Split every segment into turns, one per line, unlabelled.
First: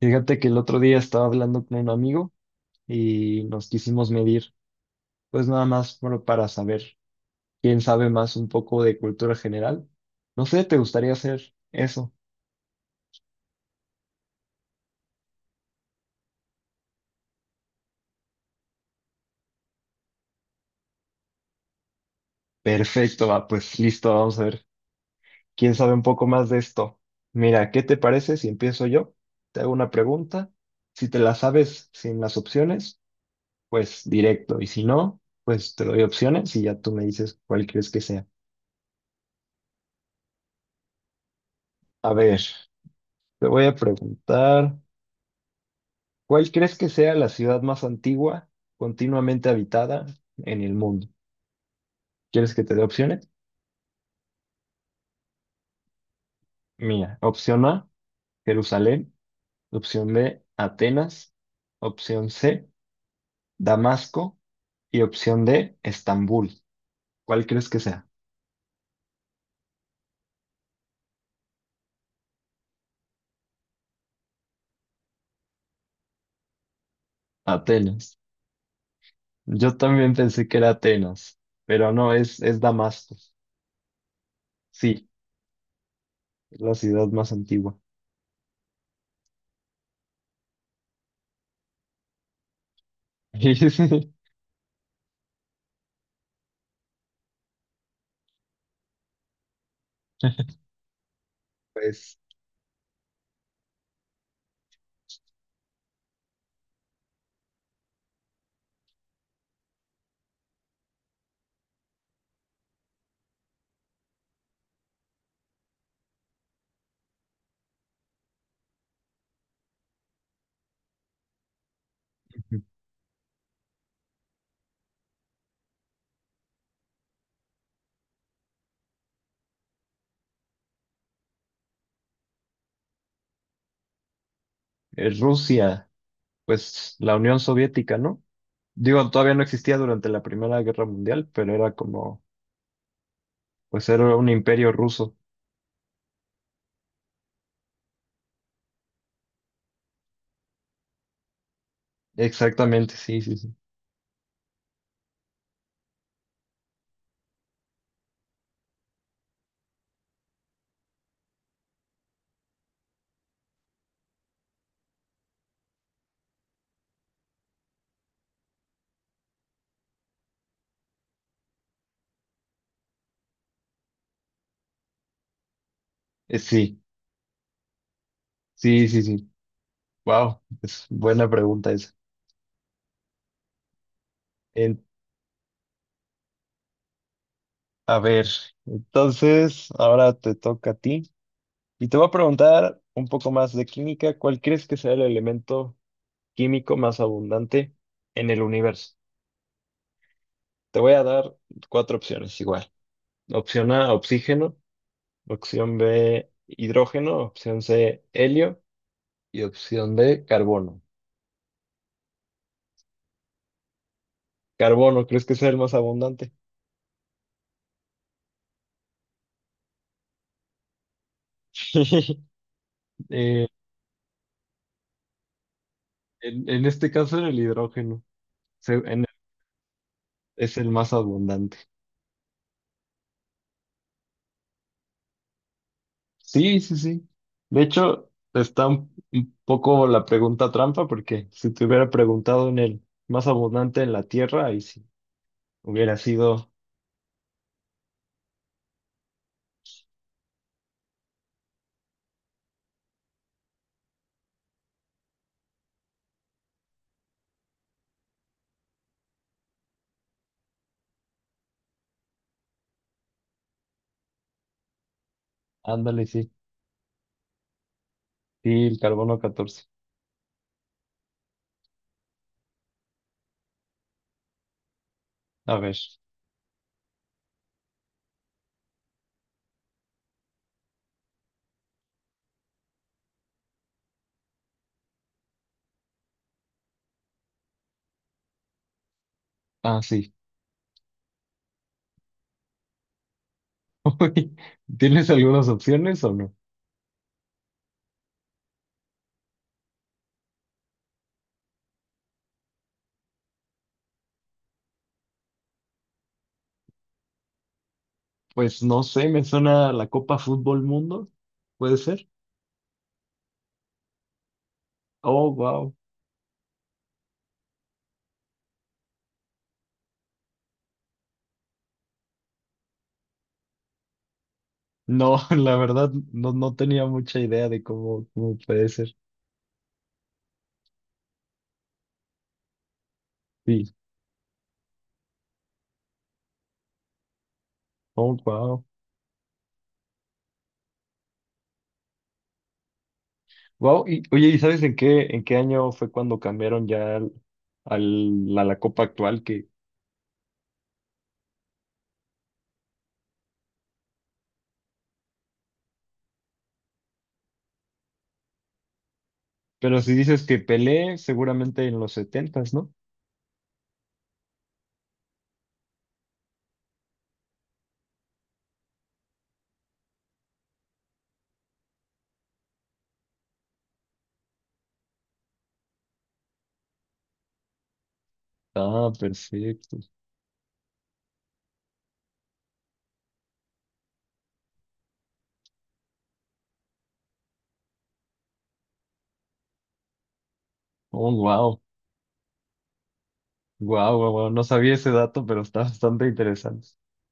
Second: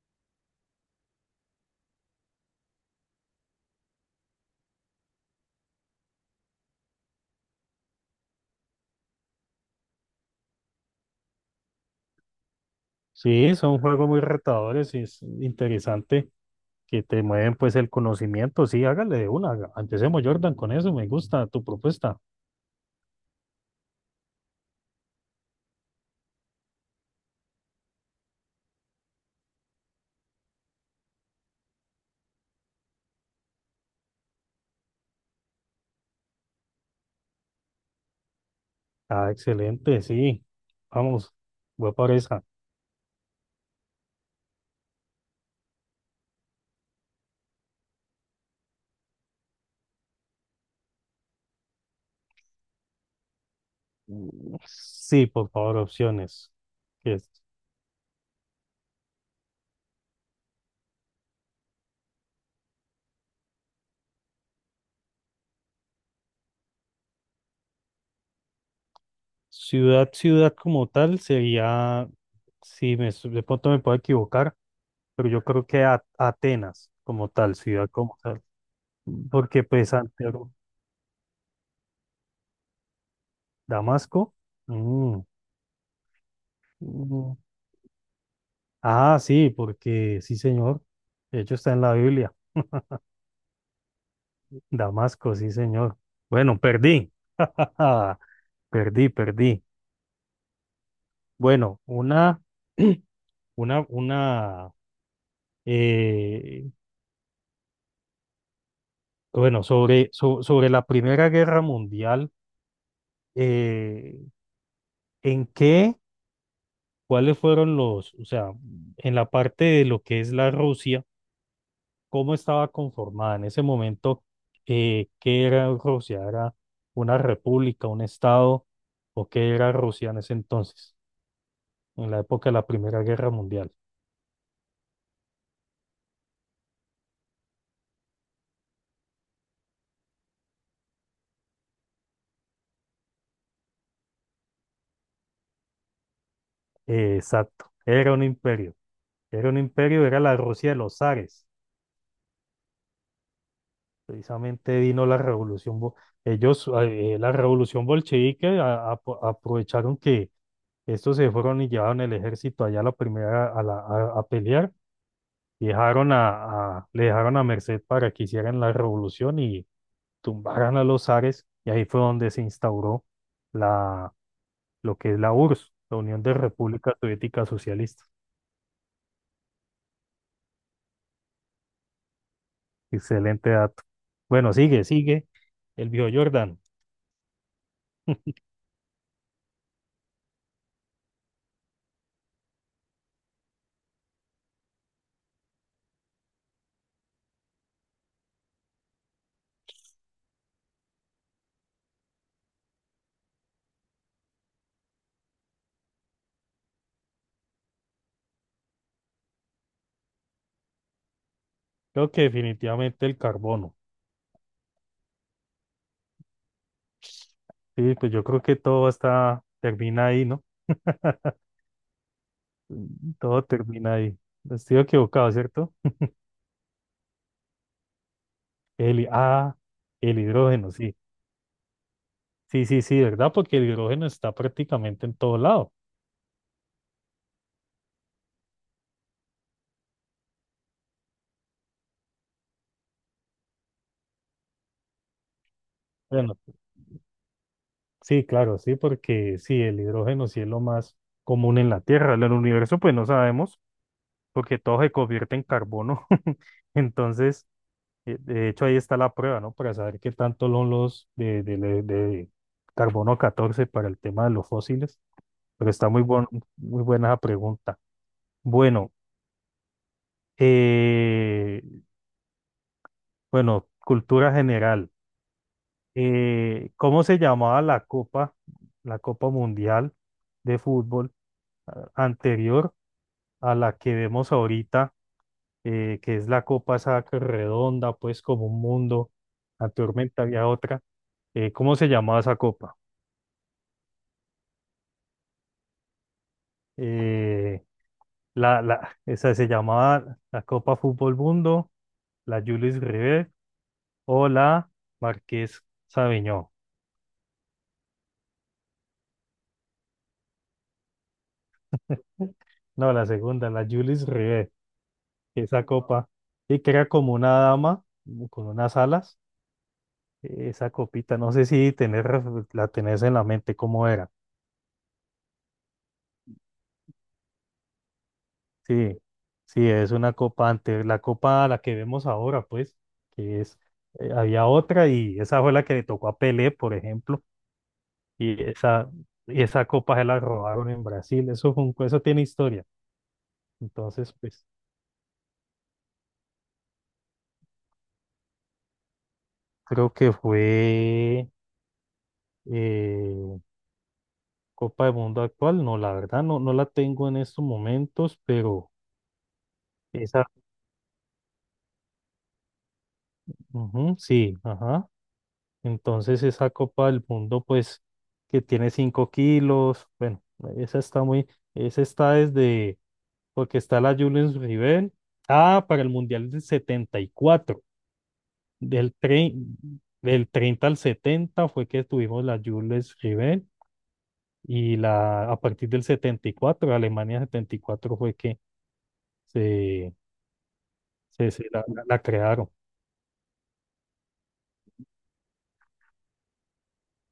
Fíjate que el otro día estaba hablando con un amigo y nos quisimos medir, pues nada más bueno, para saber quién sabe más un poco de cultura general. No sé, ¿te gustaría hacer eso?
Sí, son juegos muy retadores y es interesante que te mueven pues el conocimiento. Sí, hágale de una. Empecemos, Jordan, con eso. Me gusta tu propuesta.
Perfecto, va, pues listo, vamos a ver quién sabe un poco más de esto. Mira, ¿qué te parece si empiezo yo? Te hago una pregunta. Si te la sabes sin las opciones, pues directo. Y si no, pues te doy opciones y ya tú me dices cuál crees que sea.
Ah, excelente, sí. Vamos, voy por
A ver,
esa.
te voy a preguntar. ¿Cuál crees que sea la ciudad más antigua continuamente habitada en el mundo? ¿Quieres que te dé opciones?
Mm, sí, por favor, opciones. Que
Mira,
es
opción A, Jerusalén, opción B, Atenas, opción C, Damasco y opción D, Estambul. ¿Cuál crees que sea?
ciudad, ciudad como tal sería, sí, de pronto me puedo equivocar, pero yo creo que Atenas como tal, ciudad
Atenas.
como tal. Porque
Yo
pues
también pensé
Santiago,
que era Atenas, pero no, es Damasco.
Damasco.
Sí,
Mm,
es la ciudad más antigua.
ah, sí, porque sí, señor. De hecho, está en la Biblia. Damasco, sí, señor. Bueno, perdí. Perdí, perdí. Bueno,
Pues,
una, una, una, eh, bueno, sobre la Primera Guerra Mundial, eh, ¿en qué? ¿Cuáles fueron los, o sea, en la parte de lo que es la Rusia? Cómo estaba conformada en ese momento, qué era Rusia, era una república, un estado, o qué era Rusia en ese entonces, en la época de la Primera Guerra Mundial.
Rusia, pues la Unión Soviética, ¿no? Digo, todavía no existía durante la Primera Guerra Mundial, pero era como, pues era un imperio ruso.
Exacto, era un imperio, era un imperio, era la Rusia de los zares.
Exactamente, sí, sí, sí.
Precisamente vino la revolución, ellos, la revolución bolchevique, aprovecharon que estos se fueron y llevaron el ejército allá a la primera, a pelear. Dejaron a, le dejaron a merced para que hicieran la revolución y tumbaran a los zares, y ahí fue donde se instauró la, lo que es la URSS, la Unión de
Sí,
Repúblicas Soviéticas Socialistas.
sí, sí, sí. Wow, es buena pregunta esa.
Excelente dato. Bueno,
En-
sigue, sigue. El viejo Jordan.
a ver, entonces ahora te toca a ti. Y te voy a preguntar un poco más de química. ¿Cuál crees que sea el elemento químico más abundante en el universo? Te voy a dar cuatro opciones igual. Opción A, oxígeno. Opción B, hidrógeno. Opción C, helio. Y opción B, carbono.
Creo que definitivamente el carbono.
Carbono, ¿crees que sea el más abundante?
Sí, pues yo creo que todo está, termina ahí, ¿no? Mm, todo
Eh,
termina ahí. Estoy equivocado, ¿cierto?
en este caso, en el hidrógeno. Se- en-
El, ah, el
es el
hidrógeno,
más
sí.
abundante.
Sí, sí, sí, ¿verdad? Porque el hidrógeno está prácticamente en todo lado.
Sí, sí, sí. De hecho, está un poco la pregunta trampa, porque si te hubiera preguntado en el más abundante en la Tierra, ahí sí. Hubiera
Bueno,
sido,
sí, claro, sí, porque sí, el hidrógeno sí es lo más común en la Tierra. En el universo, pues no sabemos, porque todo se convierte en carbono. Entonces, de hecho, ahí está la prueba, ¿no? Para saber qué tanto son los de carbono 14 para el tema de los fósiles. Pero está
ándale, sí.
muy buena la pregunta.
Sí, el
Bueno,
carbono-14.
eh, bueno, cultura general.
A ver.
¿Cómo se llamaba la Copa Mundial de Fútbol anterior a la que vemos ahorita, que es la copa esa que redonda, pues como un mundo?
Ah, sí.
Anteriormente había otra. ¿Cómo se llamaba esa copa?
¿Tienes algunas opciones o no?
Eh, esa se llamaba la Copa Fútbol Mundo, la Julius Rivet o la Marqués Sabiñó.
Pues no sé, me suena la Copa Fútbol Mundo. ¿Puede ser?
No, la segunda, la Julius Rivet,
Oh,
esa
wow.
copa, y que era como una dama con unas alas. Esa copita, no sé si tener, la tenés en la mente cómo era.
No, la verdad, no, no tenía mucha idea de cómo puede ser.
Sí, sí, es una copa antes, la copa la que vemos ahora, pues, que es,
Sí.
había otra y esa fue la que le tocó a Pelé, por ejemplo,
Oh,
y
wow.
esa, y esa copa se la robaron en Brasil, eso fue un, eso tiene historia.
Wow. Y,
Entonces,
oye, ¿y
pues,
sabes en qué año fue cuando cambiaron ya a la copa actual? Que,
creo que fue eh, Copa del Mundo actual, no, la verdad, no, no la tengo en estos momentos, pero
pero si dices
esa,
que Pelé, seguramente en los 70, ¿no?
ujú, sí, ajá. Entonces esa Copa del Mundo, pues, que tiene 5 kilos, bueno, esa está muy, esa está desde, porque está la Julius Rivel, ah, para el Mundial del 74
Ah,
del, tre-
perfecto.
del 30 al 70 fue que tuvimos la Julius Rivel y la, a partir del 74 Alemania 74 fue que se,
Oh, wow.
la crearon,
Wow, wow, wow. No sabía ese dato, pero está bastante interesante.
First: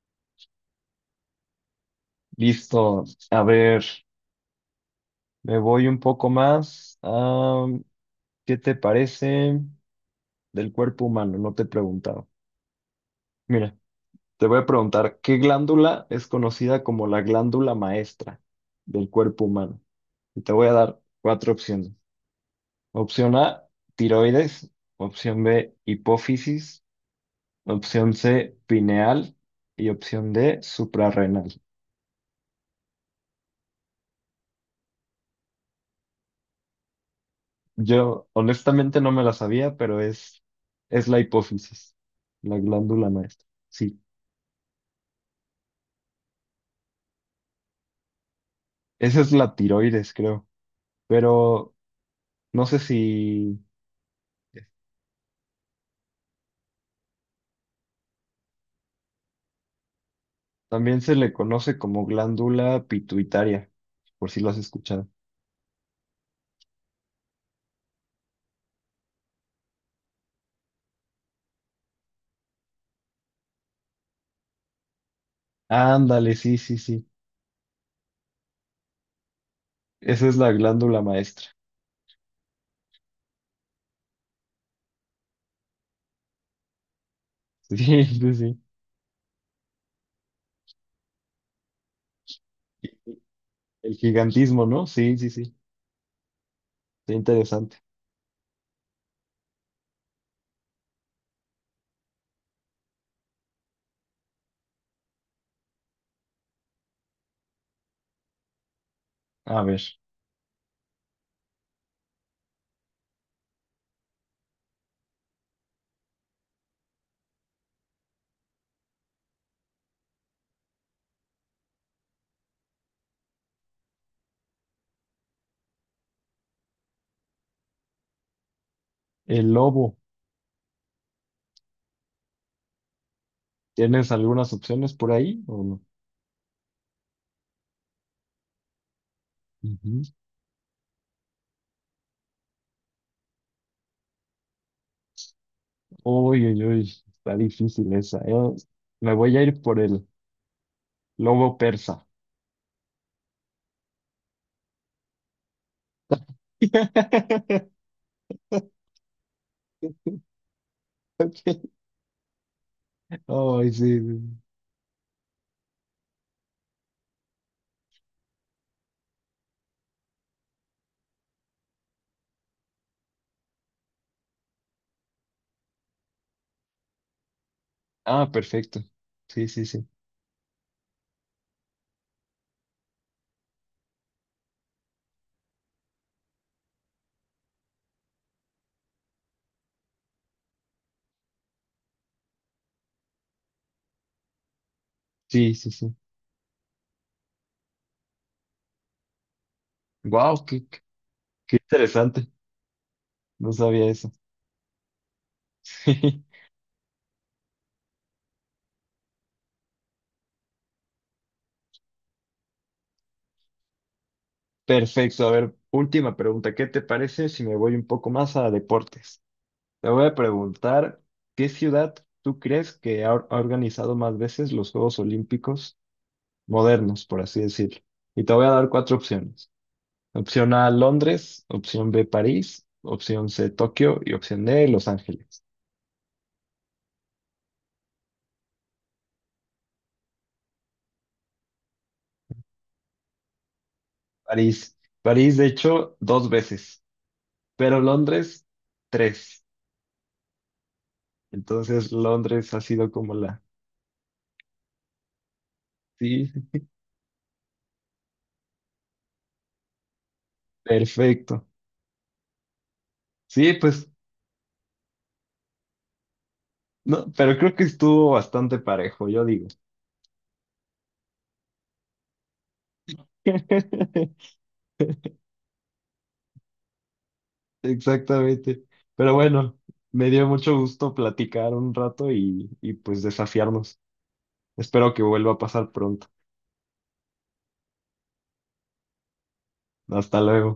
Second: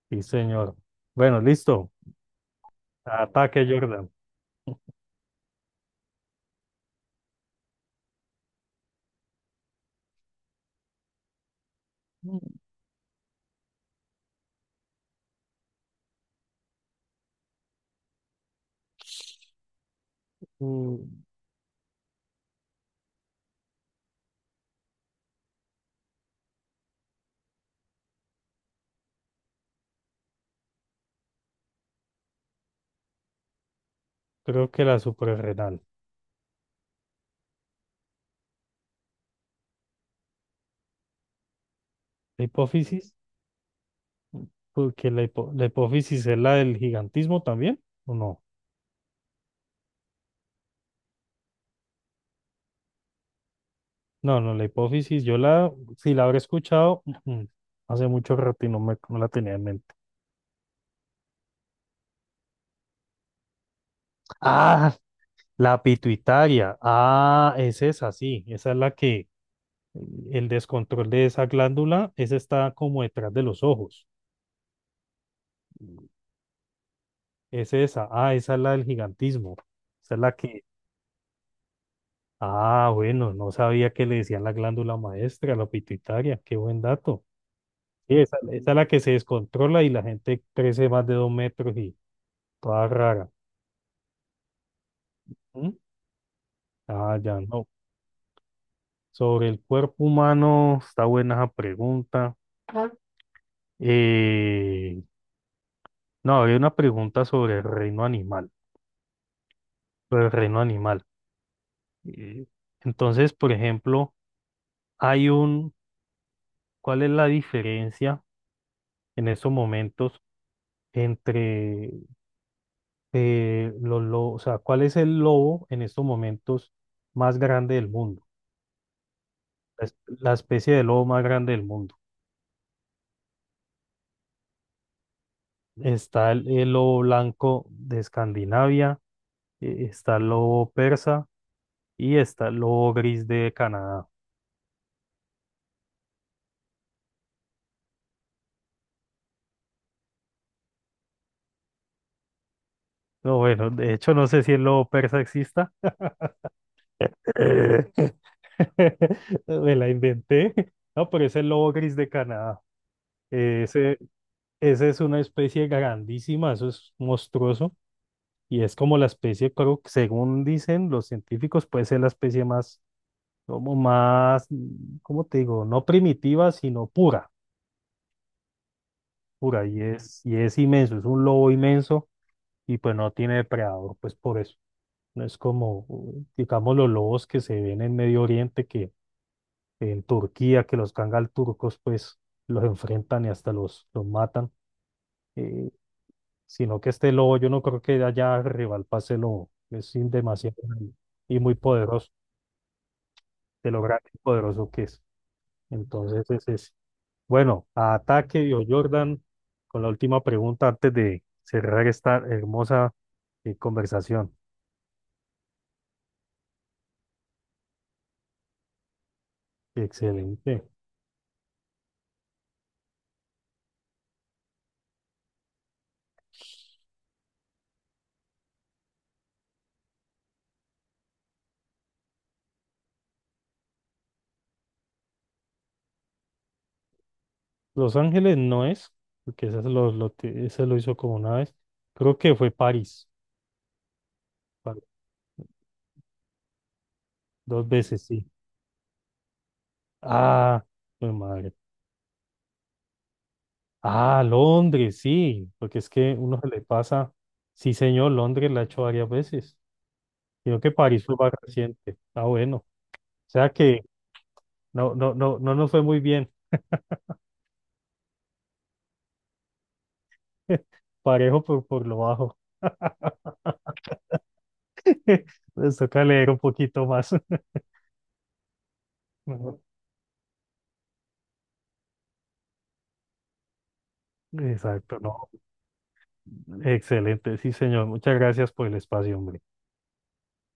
sí señor. Bueno, listo,
Listo. A
ataque
ver,
Jordan.
me voy un poco más. Ah, ¿qué te parece? Del cuerpo humano, no te he preguntado. Mira, te voy a preguntar, ¿qué glándula es conocida como la glándula maestra del cuerpo humano? Y te voy a dar
Mm,
cuatro opciones. Opción A, tiroides. Opción B, hipófisis. Opción C, pineal. Y opción D, suprarrenal.
creo que la suprarrenal.
Yo honestamente no me la sabía, pero es la hipófisis,
La
la glándula
hipófisis,
maestra. Sí,
porque la hipófisis es la del gigantismo también, ¿o no?
esa es la tiroides, creo. Pero no sé si.
No, no, la hipófisis, yo la, si la habré escuchado, ujú, hace mucho rato y no la tenía en mente.
También se le conoce como glándula pituitaria, por si lo has
Ah,
escuchado.
la pituitaria, ah, es esa, sí, esa es la que, el descontrol de esa glándula, esa está como detrás de los ojos,
Ándale, sí, sí, sí.
es esa, ah, esa es la del gigantismo, esa es
Esa
la
es la
que,
glándula maestra.
ah, bueno, no sabía que le decían la glándula maestra, la pituitaria, qué buen dato.
Sí,
Sí,
sí,
esa,
sí.
esa es la que se descontrola y la gente crece más de dos metros y toda rara.
El gigantismo, ¿no? Sí, sí, sí.
¿Mm?
Está
Ah, ya no.
interesante.
Sobre el cuerpo humano, está buena esa pregunta. Ajá. Eh, no, había una pregunta sobre el reino animal.
A ver,
Sobre el reino animal. Eh, entonces, por ejemplo, hay un, ¿cuál es la diferencia en estos momentos entre los lobos? O sea, ¿cuál es el lobo en estos momentos más grande del mundo?
el
Es
lobo.
la especie de lobo más grande del mundo.
¿Tienes algunas opciones por ahí o no?
Está el lobo blanco de Escandinavia,
Ujú.
está el lobo persa y está el lobo gris de Canadá.
Uy, uy, uy. Está difícil esa. Yo me voy a ir por el lobo persa.
No, bueno, de hecho no sé si el lobo persa exista. Eh, me la inventé. No, pero es el lobo gris de Canadá.
Ay,
Ese,
sí, sí.
ese es una especie grandísima, eso es monstruoso. Y es como la especie, creo que según dicen los científicos, puede ser la especie más como más, mm, ¿cómo te digo? No primitiva, sino pura,
Ah, perfecto. Sí, sí,
pura,
sí.
y es inmenso, es un lobo inmenso y pues no tiene depredador, pues por eso. No es como, digamos, los lobos que se ven en Medio Oriente, que en Turquía, que los kangal turcos, pues los enfrentan y hasta los matan,
Sí, sí,
eh,
sí.
sino que este lobo, yo no creo que de allá rival para ese lobo, es sin
Wow,
demasiado
qué
grande y muy poderoso,
interesante, no
de lo
sabía
grande
eso.
y poderoso que es. Entonces, es ese. Bueno, a ataque, Dio Jordan, con la última pregunta antes de cerrar esta hermosa conversación.
Perfecto, a ver, última pregunta. ¿Qué te parece si me voy un poco más a deportes? Te voy a
Excelente.
preguntar, ¿qué ciudad tú crees que ha, ha organizado más veces los Juegos Olímpicos modernos, por así decirlo? Y te voy a dar cuatro opciones. Opción A, Londres, opción B, París, opción C, Tokio y opción D, Los Ángeles.
Los Ángeles no es, porque ese ese lo hizo como una vez. Creo que fue París,
París.
pa-
París, de hecho, 2 veces,
dos
pero
veces, sí.
Londres, 3.
Ah, mi madre.
Entonces, Londres ha sido como la.
Ah, Londres, sí, porque es que
Sí,
uno se
sí,
le pasa. Sí, señor, Londres la ha hecho varias veces, sino que París fue más
perfecto.
reciente. Ah, bueno. O sea
Sí,
que
pues,
no, no, no, no nos fue muy bien.
no, pero creo que estuvo bastante parejo, yo digo.
Parejo por lo bajo. Les toca leer un poquito más.
Exactamente. Pero bueno,
Mejor.
me dio mucho gusto platicar un rato y pues desafiarnos. Espero
Exacto,
que
no.
vuelva a pasar pronto.
Excelente, sí, señor. Muchas gracias por el espacio, hombre.
Hasta luego.